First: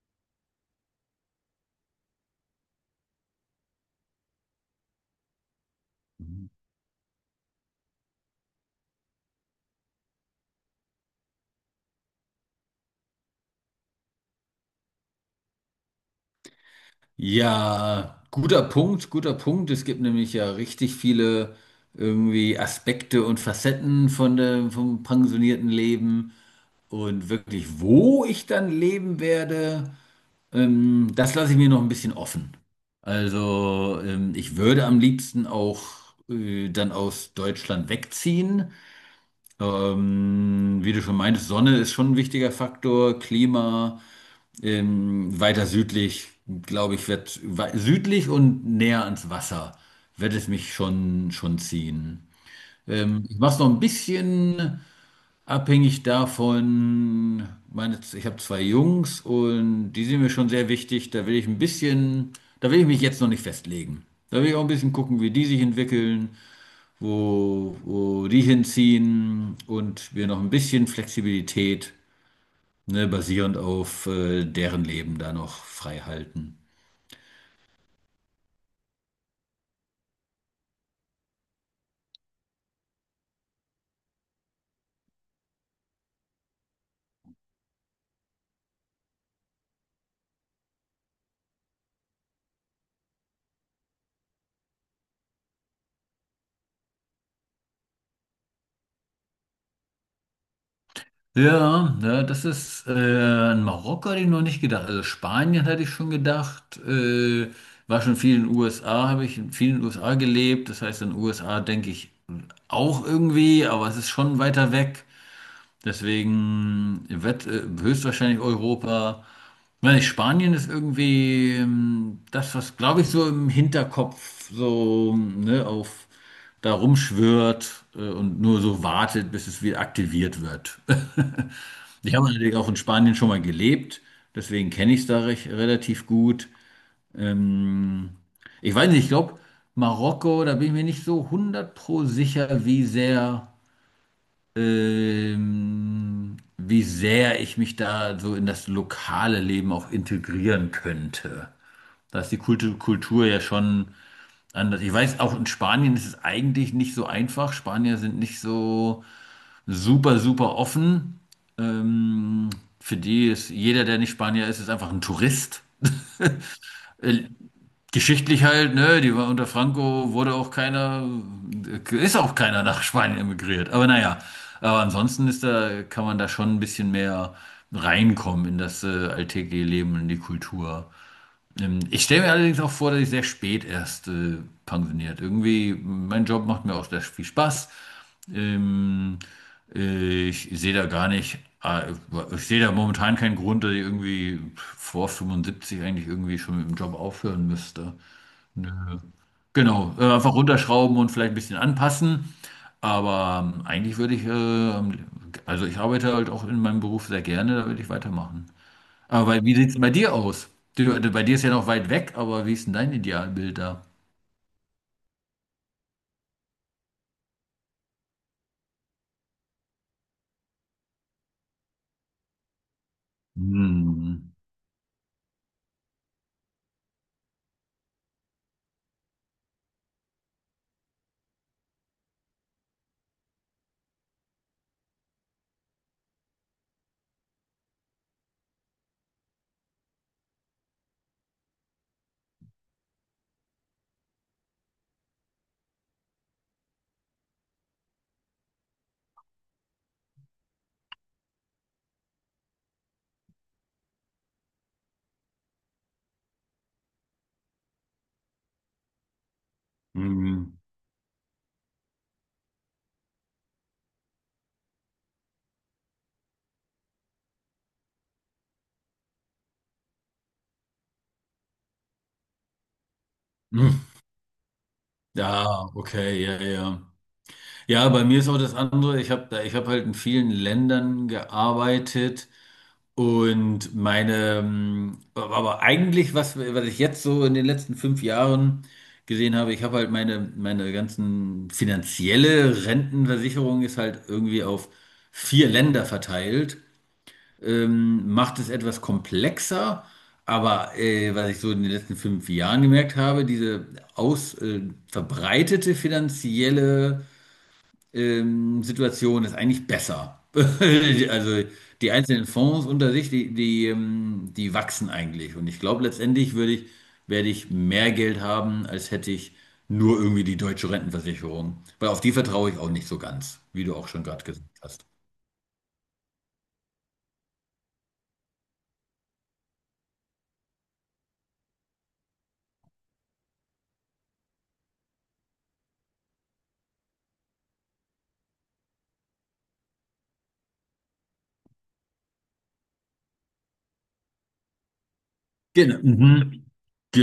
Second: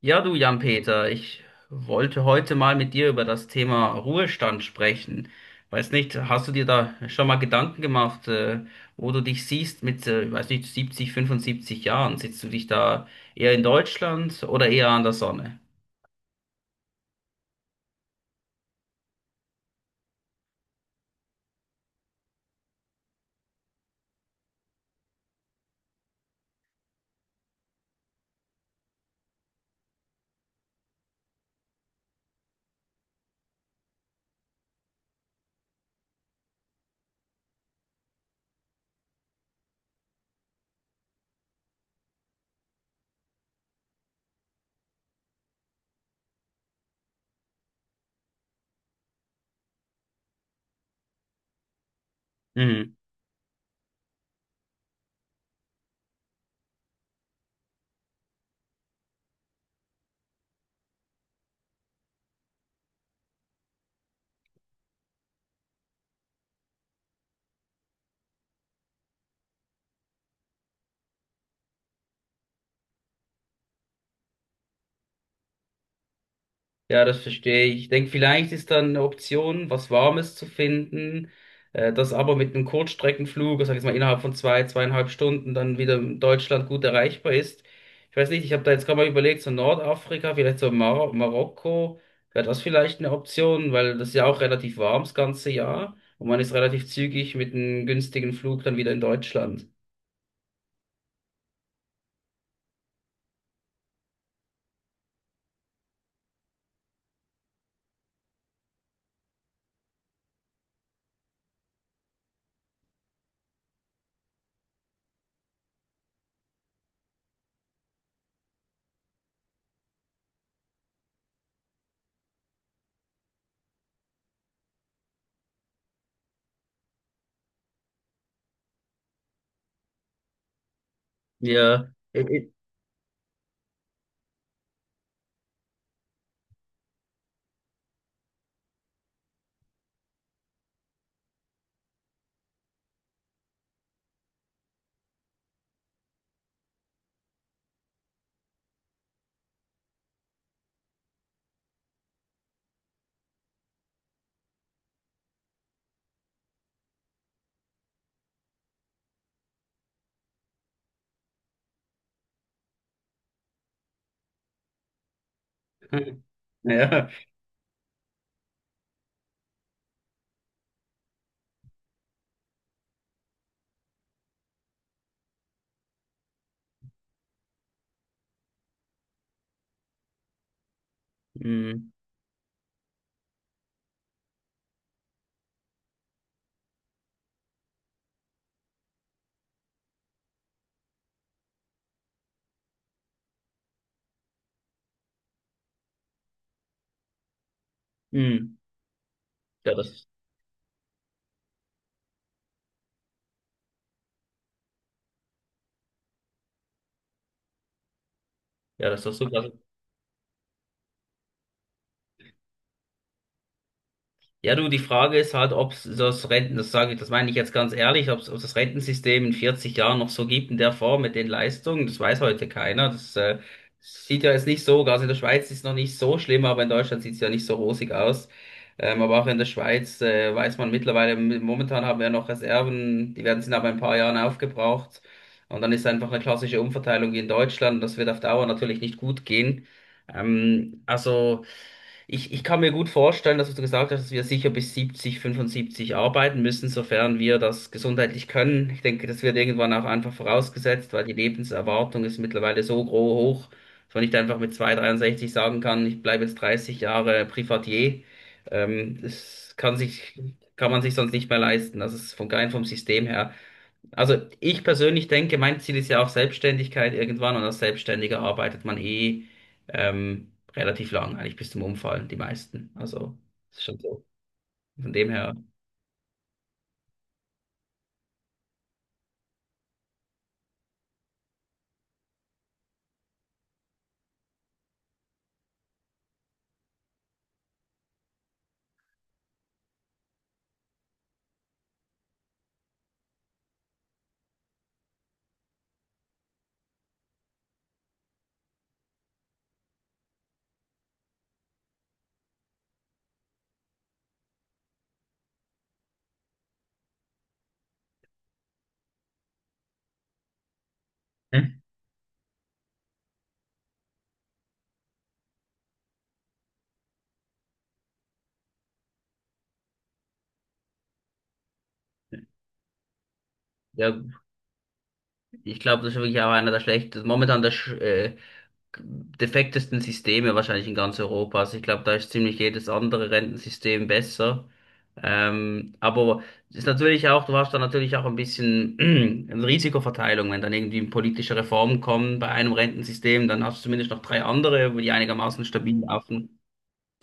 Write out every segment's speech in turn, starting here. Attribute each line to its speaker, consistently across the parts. Speaker 1: Ja, du Jan-Peter, ich wollte heute mal mit dir über das Thema Ruhestand sprechen. Weiß nicht, hast du dir da schon mal Gedanken gemacht, wo du dich siehst mit, ich weiß nicht, 70, 75 Jahren? Sitzt du dich da eher in Deutschland oder eher an der Sonne?
Speaker 2: Ja, guter Punkt, guter Punkt. Es gibt nämlich ja richtig viele irgendwie Aspekte und Facetten vom pensionierten Leben. Und wirklich, wo ich dann leben werde, das lasse ich mir noch ein bisschen offen. Also, ich würde am liebsten auch dann aus Deutschland wegziehen. Wie du schon meintest, Sonne ist schon ein wichtiger Faktor. Klima, weiter südlich, glaube ich, wird südlich und näher ans Wasser wird es mich schon ziehen.
Speaker 1: Mhm.
Speaker 2: Ich mache es noch ein bisschen abhängig davon. Meine, ich habe zwei Jungs und die sind mir schon sehr wichtig. Da will ich mich jetzt noch nicht festlegen. Da will ich auch ein bisschen gucken, wie die sich entwickeln, wo die hinziehen, und wir noch ein bisschen Flexibilität, ne, basierend auf deren Leben da noch frei halten.
Speaker 1: Ja, das verstehe ich. Ich denke, vielleicht ist dann eine Option, was Warmes zu finden, das aber mit einem Kurzstreckenflug, sag ich jetzt mal innerhalb von zwei, zweieinhalb Stunden dann wieder in Deutschland gut erreichbar ist. Ich weiß nicht, ich habe da jetzt gerade mal überlegt, so Nordafrika, vielleicht so Marokko, wäre das vielleicht eine Option, weil das ist ja auch relativ warm das ganze Jahr und man ist relativ zügig mit einem günstigen Flug dann wieder in Deutschland.
Speaker 2: Ja, ja, das ist an Marokko hatte ich noch nicht gedacht. Also Spanien hatte ich schon gedacht. War schon viel in den USA, habe ich in vielen USA gelebt. Das heißt, in den USA denke ich auch irgendwie, aber es ist schon weiter weg. Deswegen wird höchstwahrscheinlich Europa. Ich meine, Spanien ist irgendwie das, was, glaube ich, so im Hinterkopf so, ne, auf da rumschwirrt und nur so wartet, bis es wieder aktiviert wird.
Speaker 1: Ja,
Speaker 2: Ich habe
Speaker 1: ich- ich-
Speaker 2: natürlich auch in Spanien schon mal gelebt, deswegen kenne ich es da relativ gut. Ich weiß nicht, ich glaube, Marokko, da bin ich mir nicht so 100 pro sicher, wie sehr ich mich da so in das lokale Leben auch integrieren könnte. Da ist die Kultur ja schon anders. Ich weiß, auch in Spanien ist es eigentlich nicht so einfach. Spanier sind nicht so super, super offen. Ähm, für die ist jeder, der nicht Spanier ist, ist einfach ein Tourist.
Speaker 1: Ja,
Speaker 2: Äh, Geschichtlich halt, ne, die war unter Franco, wurde auch keiner, ist auch keiner nach Spanien emigriert. Aber naja, aber ansonsten kann man da schon ein bisschen mehr reinkommen in das alltägliche Leben, in die Kultur.
Speaker 1: mm,
Speaker 2: Ich stelle mir allerdings auch vor, dass ich sehr spät erst pensioniert. Irgendwie, mein Job macht mir auch sehr viel Spaß. Ähm, Ich sehe da gar nicht, äh, ich sehe da momentan keinen Grund, dass ich irgendwie vor 75 eigentlich irgendwie schon mit dem Job aufhören müsste.
Speaker 1: mm. Ja,
Speaker 2: Genau,
Speaker 1: das,
Speaker 2: einfach runterschrauben und vielleicht ein bisschen anpassen. Aber eigentlich also ich arbeite halt auch in meinem Beruf sehr gerne, da würde ich weitermachen.
Speaker 1: ja, das ist doch
Speaker 2: Aber
Speaker 1: super.
Speaker 2: wie sieht es bei dir aus? Bei dir ist ja noch weit weg, aber wie ist denn dein Idealbild da?
Speaker 1: Ja, du, die Frage ist halt, ob das sage ich, das meine ich jetzt ganz ehrlich, ob das Rentensystem in 40 Jahren noch so gibt in der Form mit den Leistungen, das weiß heute keiner. Das sieht ja
Speaker 2: Hm.
Speaker 1: jetzt nicht so, also in der Schweiz ist es noch nicht so schlimm, aber in Deutschland sieht es ja nicht so rosig aus. Aber auch in der Schweiz weiß man mittlerweile, momentan haben wir noch Reserven, die werden sind aber in ein paar Jahren aufgebraucht. Und dann ist einfach eine klassische Umverteilung wie in Deutschland, das wird auf Dauer natürlich nicht gut gehen. Ähm, also. Ich kann mir gut vorstellen, dass du gesagt hast, dass wir sicher bis 70, 75 arbeiten müssen, sofern wir das gesundheitlich können. Ich denke, das wird irgendwann auch einfach vorausgesetzt, weil die Lebenserwartung ist mittlerweile so hoch, dass man nicht einfach mit 2, 63 sagen kann, ich bleibe jetzt 30 Jahre Privatier. Das kann
Speaker 2: Hm.
Speaker 1: kann man sich sonst nicht mehr leisten. Das ist von rein vom System her. Also ich persönlich denke, mein Ziel ist ja auch Selbstständigkeit irgendwann und als Selbstständiger arbeitet man eh relativ lang, eigentlich bis zum Umfallen, die meisten. Also ist schon
Speaker 2: Hm.
Speaker 1: so. Von dem her,
Speaker 2: Ja, okay, ja, ja. Ja, bei mir ist auch das andere. Ich habe halt in vielen Ländern gearbeitet, und aber eigentlich, was ich jetzt so in den letzten 5 Jahren gesehen habe, ich habe halt meine ganzen finanzielle Rentenversicherung ist halt irgendwie auf 4 Länder verteilt, macht es etwas komplexer. Aber was ich so in den letzten fünf Jahren gemerkt habe, diese aus, äh, verbreitete finanzielle Situation ist eigentlich besser. Also
Speaker 1: hm?
Speaker 2: die einzelnen Fonds unter sich, die wachsen eigentlich. Und ich glaube, letztendlich werde ich mehr Geld haben, als hätte ich nur irgendwie die deutsche Rentenversicherung. Weil auf die vertraue ich auch nicht so ganz, wie du auch
Speaker 1: Ja,
Speaker 2: schon gerade gesagt hast.
Speaker 1: ich glaube, das ist wirklich auch einer der schlechtesten, momentan der defektesten Systeme wahrscheinlich in ganz Europa. Also ich glaube, da ist ziemlich jedes andere Rentensystem besser. Aber es ist natürlich auch, du hast da natürlich auch ein bisschen eine Risikoverteilung, wenn dann irgendwie politische Reformen kommen bei einem Rentensystem, dann hast du zumindest noch drei andere, die einigermaßen
Speaker 2: Genau.
Speaker 1: stabil laufen.
Speaker 2: Mhm.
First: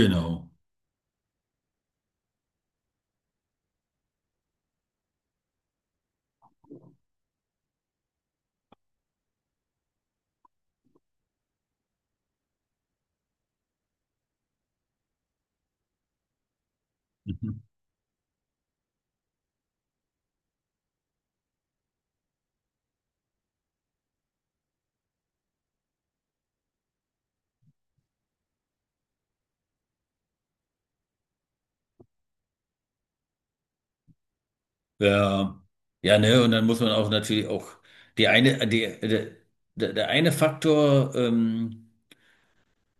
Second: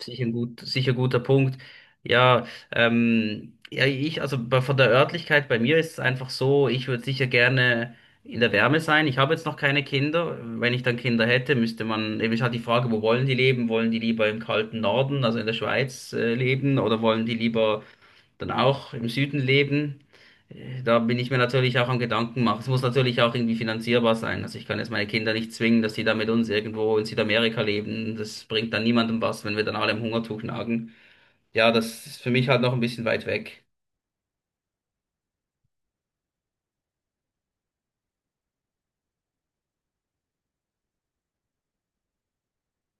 Speaker 1: Sicher sicher guter Punkt. Ja, ja, ich, also von der Örtlichkeit bei mir ist es einfach so, ich würde sicher gerne in der Wärme sein. Ich habe jetzt noch keine Kinder. Wenn ich dann Kinder hätte, müsste man, eben ist halt die Frage, wo wollen die leben? Wollen die lieber im kalten Norden, also in der Schweiz, leben oder wollen die
Speaker 2: Mhm.
Speaker 1: lieber dann auch im Süden leben. Da bin ich mir natürlich auch am Gedanken machen. Es muss natürlich auch irgendwie finanzierbar sein. Also ich kann jetzt meine Kinder nicht zwingen, dass die da mit uns irgendwo in Südamerika leben. Das bringt dann niemandem was, wenn wir dann alle im Hungertuch nagen. Ja, das ist für mich halt noch ein bisschen weit weg.
Speaker 2: Ja. Ja, ne, und dann muss man auch natürlich auch die eine, die, der, der der eine Faktor,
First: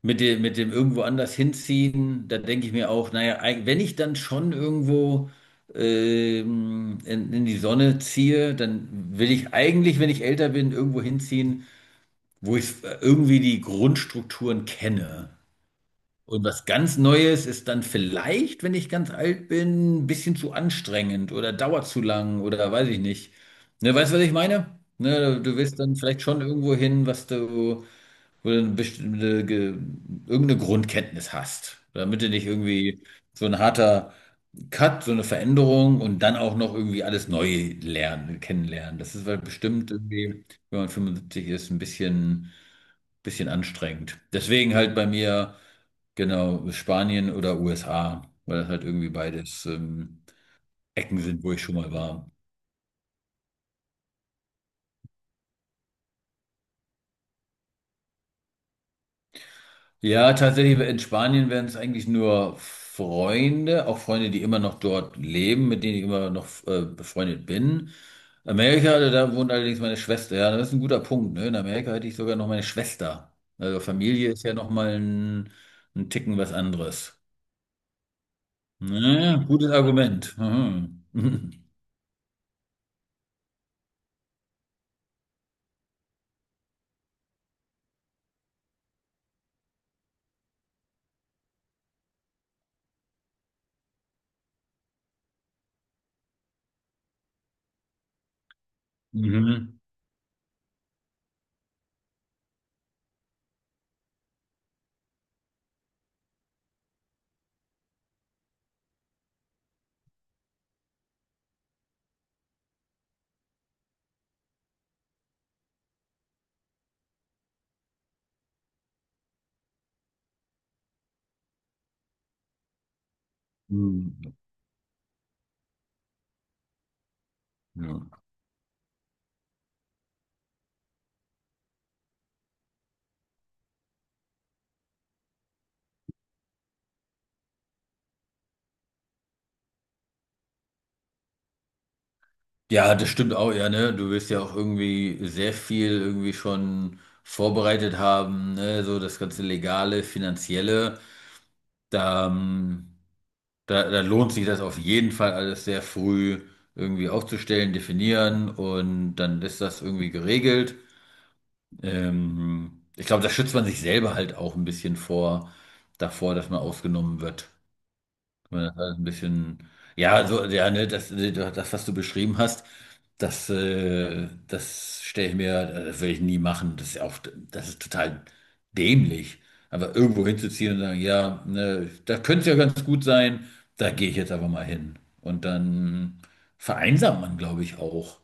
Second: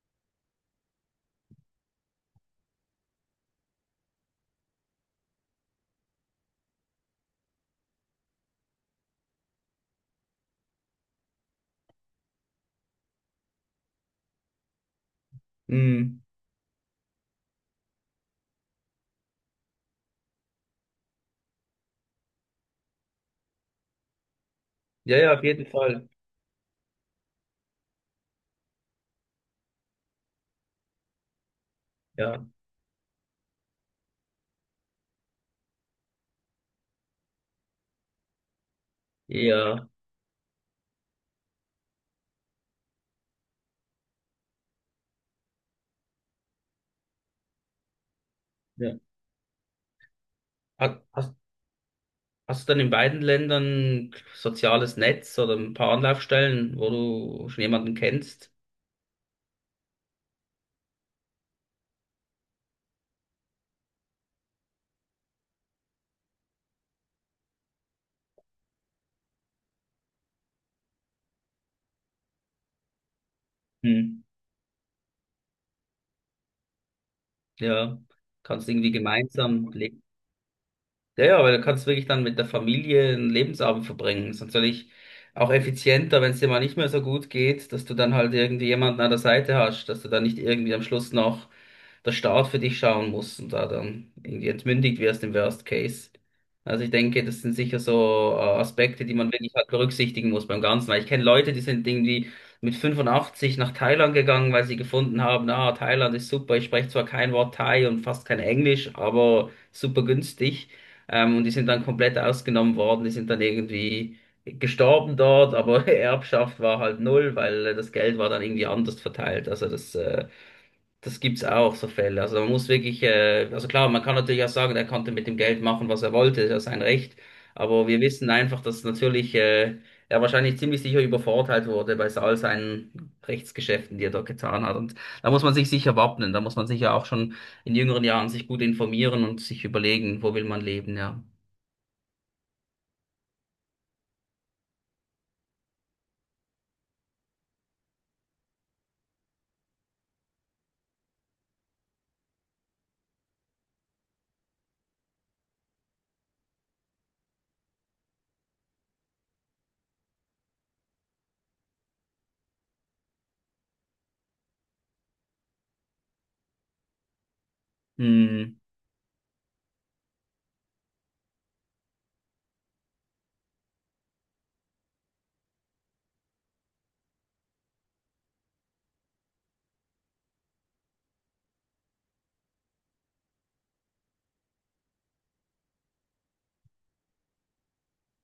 Speaker 2: mit dem irgendwo anders hinziehen, da denke ich mir auch, naja, wenn ich dann schon irgendwo in die Sonne ziehe, dann will ich eigentlich, wenn ich älter bin, irgendwo hinziehen, wo ich irgendwie die Grundstrukturen kenne.
Speaker 1: Hm.
Speaker 2: Und was ganz Neues ist dann vielleicht, wenn ich ganz alt bin, ein bisschen zu anstrengend oder dauert zu lang oder weiß ich nicht. Ne, weißt du, was ich meine?
Speaker 1: Ja, ja,
Speaker 2: Ne,
Speaker 1: auf
Speaker 2: du
Speaker 1: jeden
Speaker 2: willst dann
Speaker 1: Fall.
Speaker 2: vielleicht schon irgendwo hin, was du wo du eine irgendeine Grundkenntnis hast, damit du
Speaker 1: Ja,
Speaker 2: nicht irgendwie so ein harter Cut, so eine Veränderung und dann auch noch irgendwie alles neu lernen, kennenlernen. Das ist halt
Speaker 1: ja,
Speaker 2: bestimmt irgendwie, wenn man 75 ist, ein bisschen anstrengend. Deswegen halt bei mir, genau, Spanien oder USA, weil das halt
Speaker 1: ja.
Speaker 2: irgendwie beides
Speaker 1: Ha-
Speaker 2: Ecken
Speaker 1: Hast,
Speaker 2: sind, wo ich schon mal war.
Speaker 1: hast du dann in beiden Ländern soziales Netz oder ein paar Anlaufstellen, wo du schon jemanden kennst?
Speaker 2: Ja, tatsächlich, in Spanien wären es eigentlich nur Freunde, auch Freunde, die immer noch dort leben, mit denen ich immer noch befreundet bin. Amerika, also da wohnt allerdings meine Schwester. Ja, das ist ein guter Punkt, ne? In Amerika hätte ich sogar noch meine Schwester. Also
Speaker 1: Hm.
Speaker 2: Familie ist ja noch mal ein Ticken was anderes.
Speaker 1: Ja, kannst irgendwie
Speaker 2: Ja,
Speaker 1: gemeinsam
Speaker 2: gutes
Speaker 1: leben.
Speaker 2: Argument. Mhm.
Speaker 1: Ja, ja, weil du kannst wirklich dann mit der Familie einen Lebensabend verbringen. Ist natürlich auch effizienter, wenn es dir mal nicht mehr so gut geht, dass du dann halt irgendwie jemanden an der Seite hast, dass du dann nicht irgendwie am Schluss noch der Staat für dich schauen musst und da dann irgendwie entmündigt wirst im Worst Case. Also ich denke, das sind sicher so Aspekte, die man wirklich halt
Speaker 2: Mhm.
Speaker 1: berücksichtigen muss beim Ganzen. Weil ich kenne Leute, die sind irgendwie mit 85 nach Thailand gegangen, weil sie gefunden haben, ah, Thailand ist super, ich spreche zwar kein Wort Thai und fast kein Englisch, aber super günstig. Und die sind dann komplett ausgenommen worden, die sind dann irgendwie gestorben dort, aber Erbschaft war halt null, weil das Geld war dann irgendwie anders verteilt. Also das gibt's auch, so Fälle. Also man muss wirklich, also klar, man kann
Speaker 2: Mhm.
Speaker 1: natürlich auch sagen, er konnte mit dem Geld machen, was er wollte, das ist ja sein Recht. Aber wir
Speaker 2: Ja.
Speaker 1: wissen einfach, dass natürlich er wahrscheinlich ziemlich sicher übervorteilt wurde bei all seinen Rechtsgeschäften, die er dort getan hat. Und da muss man sich sicher wappnen, da muss man sicher auch schon in jüngeren Jahren sich gut informieren und sich überlegen, wo will man leben, ja.
Speaker 2: Ja, das stimmt auch, ja, ne? Du wirst ja auch irgendwie sehr viel irgendwie schon vorbereitet haben, ne? So das ganze Legale, Finanzielle. Da, ähm, da lohnt sich das auf jeden Fall alles sehr früh irgendwie aufzustellen, definieren, und dann ist das irgendwie geregelt. Ich glaube, da schützt man sich selber halt auch ein bisschen davor, dass man ausgenommen wird.
Speaker 1: Hm,
Speaker 2: Ja, das war ein bisschen, ja, so, ja, ne, was du beschrieben hast, das stelle ich mir, das will ich nie machen. Das ist total dämlich. Aber irgendwo hinzuziehen und sagen, ja, ne, da könnte es ja ganz gut sein, da gehe ich jetzt aber mal hin. Und dann vereinsamt man, glaube ich, auch.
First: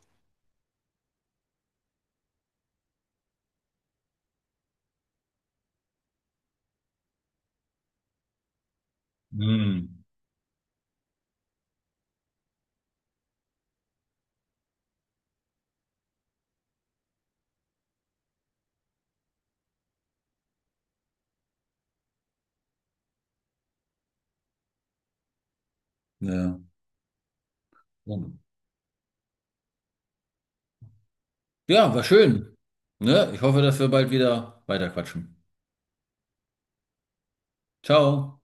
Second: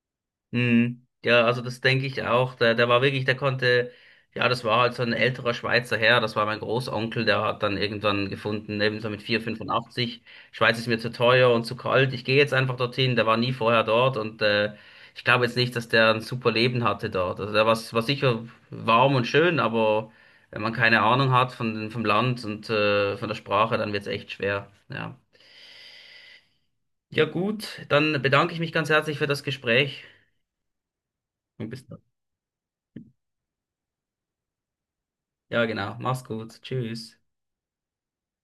Speaker 1: hm. Ja, also das denke ich auch. Der war wirklich, der konnte, ja, das war halt so ein älterer Schweizer Herr, das war mein Großonkel, der hat dann irgendwann gefunden, eben so mit vier Komma
Speaker 2: Hm.
Speaker 1: fünfundachtzig Schweiz ist mir zu teuer und zu kalt, ich gehe jetzt einfach dorthin, der war nie vorher dort und ich glaube jetzt nicht, dass der ein super Leben hatte dort. Also war sicher warm und schön, aber wenn man keine Ahnung hat vom Land und von der Sprache, dann wird es echt schwer. Ja.
Speaker 2: Ja.
Speaker 1: Ja, gut, dann bedanke ich mich ganz herzlich für das Gespräch und bis
Speaker 2: Ja,
Speaker 1: dann.
Speaker 2: war schön. Ne? Ich hoffe, dass wir bald wieder weiterquatschen.
Speaker 1: Ja, genau. Mach's gut. Tschüss.
Speaker 2: Ciao.